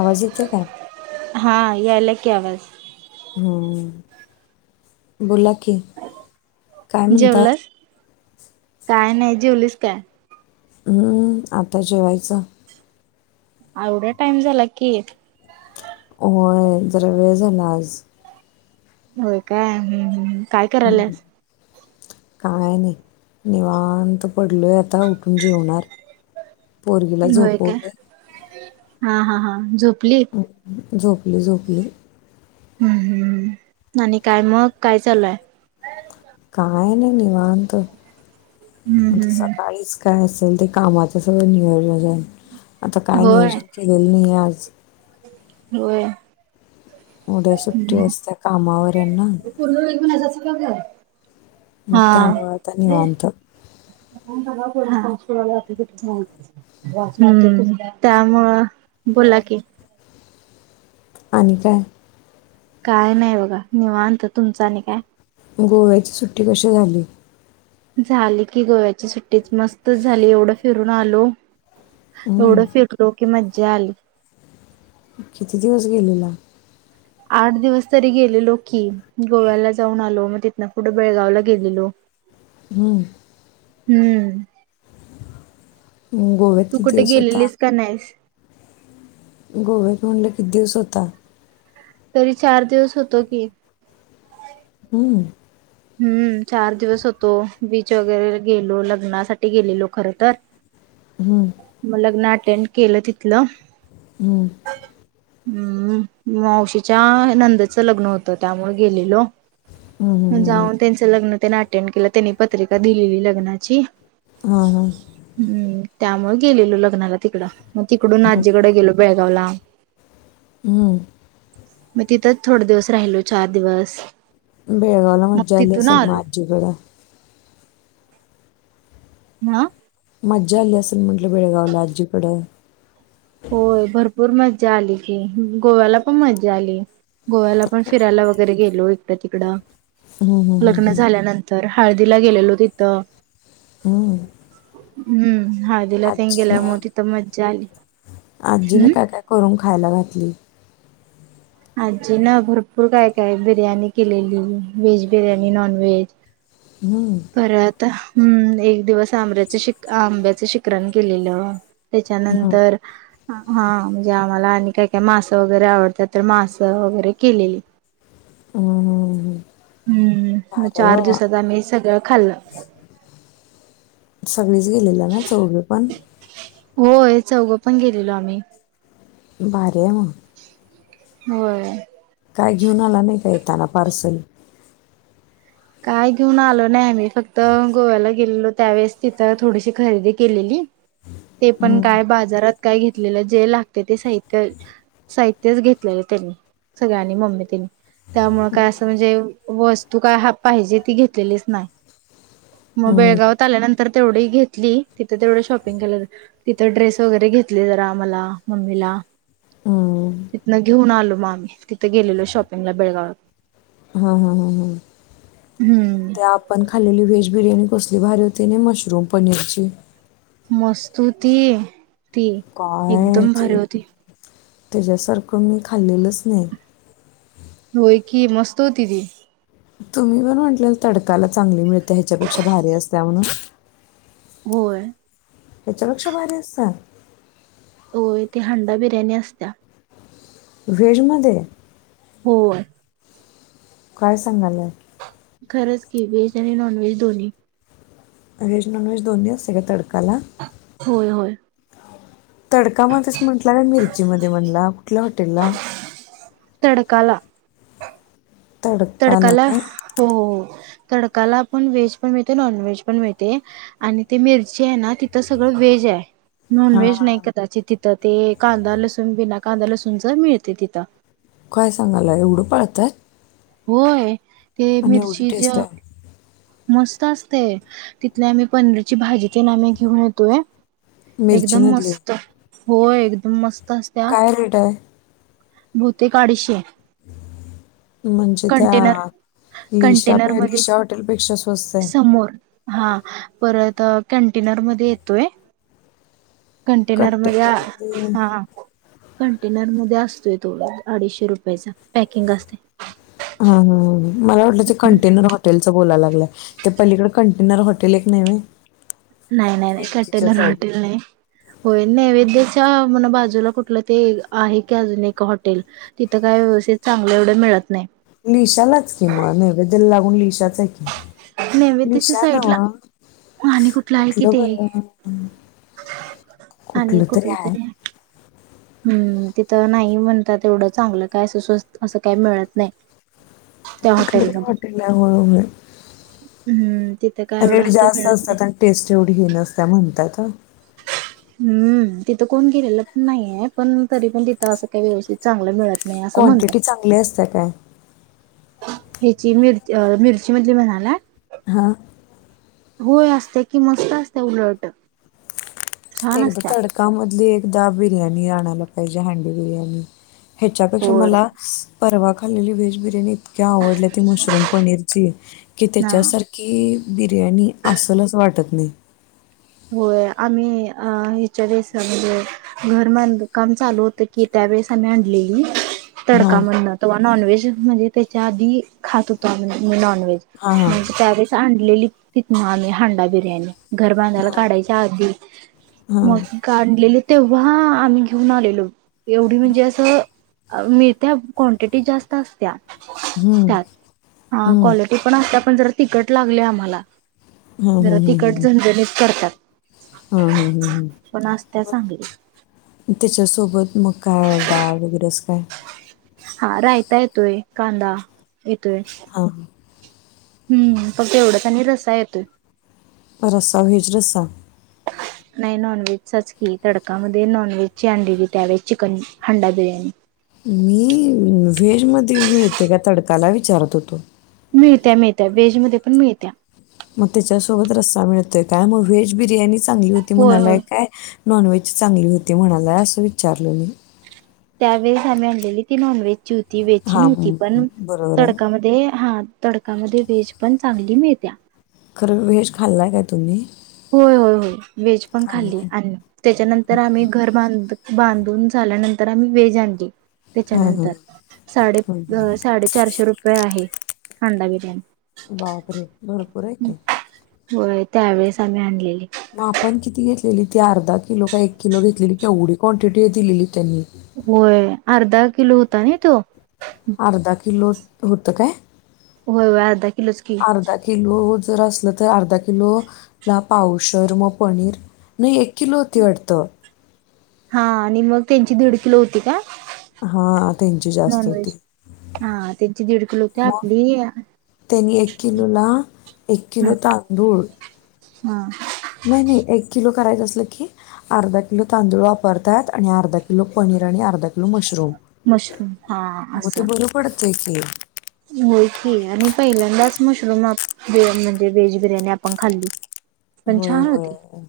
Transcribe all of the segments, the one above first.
आवाज येते काय हा या अलग क आवाज ह बोला की काय म्हणताय जेवलास काय नाही जेवलीस काय हम्म आता जेवायचं आवडा टाइम झाला की होय जरा वेळ झाला आज हो का हम्म हम्म काय करायलास काय नाही निवांत पडलो आता उठून जेवणार पोरगिला होय काय झोपले हा हा हा जो झोपली झोपली हम्म हम् आणि काय मग काय चालूय काय नाही निवाांत हम्म आता हम्म हम्म सकाळीच काय ते कामाच सगळ नियर बजा आता काय नियोजन केलेलं नाही आज ह हो उद्या सुट्टी असत कामावर आहेना पूर्ण वेळ घेऊन असाच का मग हा त्यामुळे नीवत म् त्यामुळं बोला कि आणि काय काय नाही बघा निवांत तुमचा आणि काय गोव्याची सुट्टी कशी झाली झाली की गोव्याची सुट्टीच मस्त झाली एवढं फिरून आलो हम्म. एवढं फिरलो की मजज चाल किती दिवस गेलेला. आठ दिवस तरी गेलेलो की, गोव्याला जाऊन आलो मग तिथन पुढं बेळगावला गेलेलो. हूं! हूं! हम्म, गोव्यात तू किती कुठे दिवस होता गेलेलीस का नाहीस? गोव्यात म्हणलं किती दिवस होता? तरी चार दिवस होतो की. [inaudible] हूं चार दिवस होतो, बीच वगैरे गेलो लग्नासाठी गेलेलो खर तर मलग्न नाट अटेंड केलं तिथलं. हुम मावशीच्या नंदेचं लग्न होतं, त्यामुळे गेलेलो. हम्म, हम्म, हम्म. त्यांनं अटेंनं केला, त्यांनी पत्रिका दिलेली लग्नाची. हा हा हूं त्यामुळ. गेलेलो लग्नाला तिकडं. मग तिकडून आजीकडे गेलो, बेळगाव ला. [inaudible] हू मग तिथंच थोड दिवस राहिलो चार दिवस बेळगाला मग मज्जा आली तिथून आसल म आलो आजीकडं न्हा मज्जा आली आसल म्हटलं, बेळगावला आजीकड होय भरपूर मज्जा आली की, गोव्याला पण मज्जा आली. गोव्याला पण फिरायला वगैरे गेल लो इकड तिकड हम्म हम्म, लग्न झाल्यानंतर. हळदीला गेलेलो तिथ. हू! हू! हळदीला तेन गेल्यामुळ, तिथं मज्जा आली. आजीन हम्म काय, काय, करून खायाला घातली? आजीन भरपूर काय काय बिर्याणी केलेली, व्हेज बिर्याणी, नॉन व्हेज. हम्म बरं आता. हू एक दिवस आमर्याच शिक, आंब्याच शिकरण, केलेलं. हम्म तेच्यानंतर. हा म्हणजे आम्हाला आणि काय, काय, मासं वगैरे आवडत्यात तर मास, वगैरे केलेली. हू, हू, हू! हम्म म चार दिवसात आम्ही सगळं खाल्लं. सगळीच गेलेलाना चौघपण. होय चौघं पण गेलेलो आम्ही, भारी हाय म! होय. काय घेऊन आला नाही. काय येताना पार्सल काय घेऊन आलो नाही, आम्ही फक्त गोव्याला गेलेलो त्यावेेळेस तिथं थोडीशी खरेदी केलेली. ते पण काय बाजारात काय घेतलेलं, जे लागतय ते साहित्य साहित्यच घेतलेलं त्यांनी सगळ्यांनी मम्मी तेनी, त्यामुळ काय असं म्हणजे वस्तू काय, हा पाहिजे ती घेतलेलीच नाही. मग हम्म बेळगावात आल्यानंतर तेवढी घेतली. तिथ तेवढं शॉपिंग केलं तिथं ड्रेस वगैरे घेतले, जरा मला मम्मीला हम्म. तिथनं घेऊन आलो, म आम्ही तिथं गेलेलो शॉपिंगला बेळगावात. हा हा हा हा. हम्म ते आपण खालेली व्हेज बिर्याणी, कसली बारी होते नही, मशरूम पनीरची. मस्त होती. ती एकदम भा तेज्या सारखं मी खाल्लेलंच नाही. होय की मस्त होती ती. तुम्ही पण म्हटले तडकाला चांगली मिळते. ह्याच्यापेक्षा भारी असत्या म्हणून. होय. हेच्यापेक्षा भारी अस होय ती हंडा बिर्याणी असत्या. व्हेज मध्ये, होय. काय सांगलंय खरंच की व्हेज आणि नॉन व्हेज दोन्ही व्हेज नॉन व्हेज दोन्ही असते, का तडकाला होय होय. तडका मध्येच म्हंटल्याला का मिरची मध्ये म्हटला कुठल्या हॉटेलला तडकाला. तडकाला हो हो. तडकाला आपण व्हेज पण मिळते, नॉन व्हेज पण मिळते आणि ते मिरची आहे ना तिथं सगळं व्हेज आहे. नॉन व्हेज नाही हां. कदाचित ती तर ते कांदा लसूण बिना कांदा लसूणच मिळते तिथं. काय सांगाला एवढं पाळताय. होय. ते मिरचीज टेस्ट आहे? मस्त असतेय तिथल्या आम्ही, पनीरची भाजी तेन घेऊन येतोय. एकदम मिरचीमधली? मस्त! होय, एकदम मस्त- असत्या काय रेट आहे? बहुतेक अडीचशे - म्हणजे कंटेनर त्या लिशा कंटेनर मधे लिशा हॉटेलपेक्षा स्वस्त आहे. -समोर हा- परत कंटेनर मध्ये येतोय- कंटेनर मला कंटेनरमध्ये हा- कंटेनर मध्ये असतोय थोडा अडीचशे रुपयाचा. पॅकिंग असते हा ह मला वाटल तो कंटेनर [unintelligible] हॉटेलच बोलाय लागलंय ते पलीकडडे कंटेनर हॉटेलये की नाही? नाही नाही मिरचीच्या कंटेनर साईडला हॉटेल नाही. होय नैवेदयच्या म्हण बाज- तुला कुठलं ते आहे की अजून एक हॉटेल. तिथं काई व्यवस्थित चांगलं एवढं मिळत नाही. निशालाच म नैवेदयला लागून निशाच- नैवेदयच्या साईडला- आणि कुठलं आहे कि ते -आणि कुठलं तरी- हम्म तिथं नाही म्हणतात एवढं चांगलं काय असं खास विशेष असं काही मिळत नाही. त्या कुठलं तरी हॉटेलमध्ये हॉटेल [unintelligible] हम्म तिथं काय एवढं रेट असं जास्त मिळत नाही. असतात आणि टेस्ट एवढी हे नाही. असं म्हणतात हं. हम्म -तिथं कोण गेलेलं पण नाहीये. पण तरी पण, तिथं असं काही व्यवस्थित चांगलं मिळत- नाही असं म्हणतात. क्वांटिटी चांगली असते काय? ह्याची मिरची अ मिरची मधली म्हणाला- हा. होय, असतय कि मस्त असते उलट- छान एकदा असत्या तडका मधली एकदा बिर्याणी आणाय- [unintelligible] ह्याच्यापेक्षा होय मला- परवा खाल्लेली व्हेज बिर्याणी- इतक्या आवडल्या की मशरूम पनीरची कि तिच्या हा. सारखी- बिर्याणी अस्सलच वाटत नाही. होय, आम्ही अ ह्याच्या वेळेस म्हणजे -घर बांध काम चालू होत की त्यावेेळेस आम्ही आणलेली- हां. तडका म्हणल तो नॉनवे [unintelligible] म्हणजे, त्याच्या आधी खात होतो आम्ही हां, [unintelligible] हां. म्हणजे पॅरिस [unintelligible] ली तिथुन आम्ही हांंडा बिर्याणी- घर हां. बांधाय- म हां. लेले तेव्हा आम्ही घेऊन आलेलो एवढी म्हणजे असं मिळत्या क्वांटिटी जास्त असत्या हं. त्यात हा हं. क्लिटी पण असते पण ज तिकट लागले आम्हाला जरा तिकट झणजणीच करतात हा हम हम हम् पण असत्या चांगली म त्याच्या सोबत सोबत मग काय डाळ वगैरेच काय हा रायता येतोय कांदा येतय हां. हम्म पग तेवढाच आणि रसा येतोय रसा हेच रसा नाही नॉनव्हेजचाचकीी तडकामध्ये नॉनव्हेज ची अंडी घ त्या्यावे चिकन हंडा बिर्याणी मी व्हेज मध्ये मिळते का तडकाला विचारत होतो मिळत्या मिळत्या वेजमध्येध्ये पण मिळत्या मग त्याच्यासोबत रस्सा मिळतोय काय मग व्हेज बिर्याणी चांगली होती होय म्हणाला होय काय नॉन व्हेज चांगली होती म्हणाला असं विचारलं मी त्यावेळेस आम्ही आणलेली ती नॉन व्ज चूती वेच हां नव्हती हं, हं. पण बरोबर आहे तडकामध्ये हा तडकामध्ये वेज पण चांगली मिळत्या खरं व्हेज खाल्लाय काय तुम्ही होय होय होय व्हेज पण खाल्ली खाल्लाय आणि त्याच्यानंतर आम्ही घर बांध बांधून झाल्यानंतर आम्ही वेज आणली हां हां त्याच्यानंतर साडे हं, हं. अ साडेचारशे रुपये आहे हांडा बिरयाणी बापरे भरपूरय का होय त्यावेेळेस आम्ही आणले मग आपण किती घ ली तीर्ा किलो का एक किल घेतलेली केवढी क्वांटिटी आहे दिलेली त्यांनी होय अर्धा किलो होता ना तो अर्धा किलो होत काय होय व अर्धा किलोच की ज असलं तर अर्धा किलो ला पावसर मग पनीर नाही एक किलो होती अडतं हा आणि मग त्यांची दीड किलो होती का हा त्यांची जास्त होती नॉनव्हेज हा त्यांची दीड किलो होती मग आपली हा त्यांनी एक किलो ला एक किलो तांदूळ हम नाही नाही एक किलो करायचं असलं की अर्धा किलो तांदूळ वापरतायात आणि अर्धा किलो पनीर आणि अर्धा किलो मशरूम मशरूम हा मग ते असं बरं पडतंय की. होख आणि पहिल्यांदाच मशरूम म्हणजे वेहेज बिर्याणी आपण खाल्ली पण होय, छान होती होय.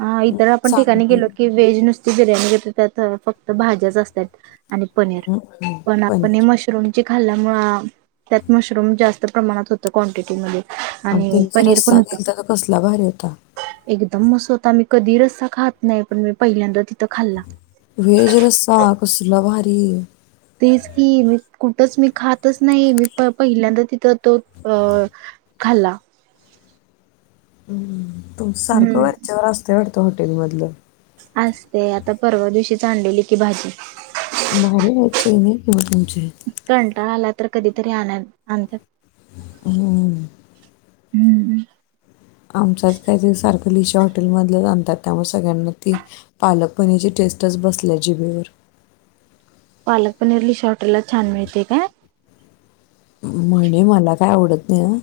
हा अ, इतर आपण ठिकाणी चांगली गेलो की वेज नुस बिर्याणी घेते त्यात फक्त भाज्याच असतात आणि पनीर हं, हं. पण आपण हे पनीर मशरूम खाल्ल्यामुं त्यात मशरूम जास्त प्रमाणात होत क्वांटिटीमध्ये आणि त्यांचा पनीर पण रस्सा होत केलता तो कसला भारी होता. एकदम मस्त होता म कधी रस्सा खात नाही पण म पहिल्यांदा खाल्ला. वेज रस्सा कसला भारी तीन तेच की मी कुठंच मी खातच नाही मी प पहिल्यांदा तिथं तो अ खाल्ला हम्मम तू सारखं वरच्यावर असते ते हॉटेलमधल आस्ते आता परवा दिवशी चांलेली की भाजी भारी आहे चैनी आहे मग तुमची कंटाळा आलाय कधीतरी आण आणतात हो हम्म आमचच काहीतरी सारखं लिशा हॉटेलमधलंच आणतात त्यामुळे सगळ्यांना ती पालकपणीची टेस्टच बसल्या जिबेवर पालक पनीर लि श हॉटेलला छान मिळते काय म्हणे मला काय आवडत नाही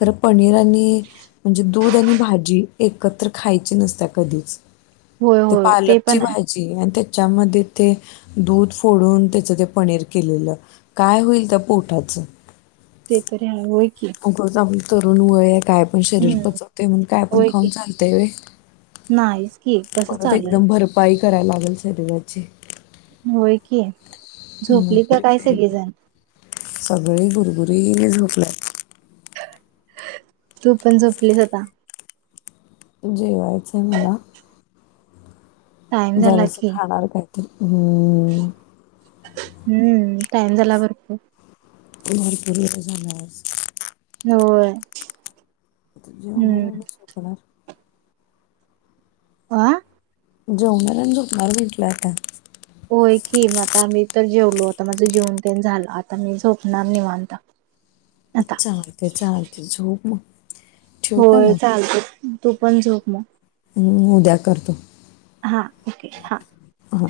खर पनीर आणि म्हणजे दूध आणि भाजी एकत्र खायचे नसत्या कधीच होय ते होय पालकची पण आहे भाजी आणि ते त्याच्यामध्ये ते दूध फोडून त्याचं ते पनीर केलेलं काय होईल त्या पोठाचं ते तरी आहे की उगाच आपलं तरुण वय काय पण शरीर हम्म पचवते म्हण काय पण होय खाऊन की चालते नाहीच की कसं परत चालेल एकदम भरपाई कराय लागल शरीराची. होय की, मग झोपली का तरी काय तरी पण सगळेजण. सगळी गुरगुरीने झोकल्यात. तू पण झोपलीस आता. जेवायचंय मला. टाइम झाला जरासं की खाणार काय? हो. हम्म टाइम झाला भरपूर. झालं आज. हो. आता जेवणार आहे मी सोपणार [unintelligible] आ जेवणार आणि झोपणार म्हटल आता. होय की म आता आम्ही त जेवलो आता माझं जेऊन पण झालं आता मी झोपणार निवांत. आता चालत चालत झोप म. होय चालत. तू पण झोप म. हम् उद्या करतो. हा ओके हा. हा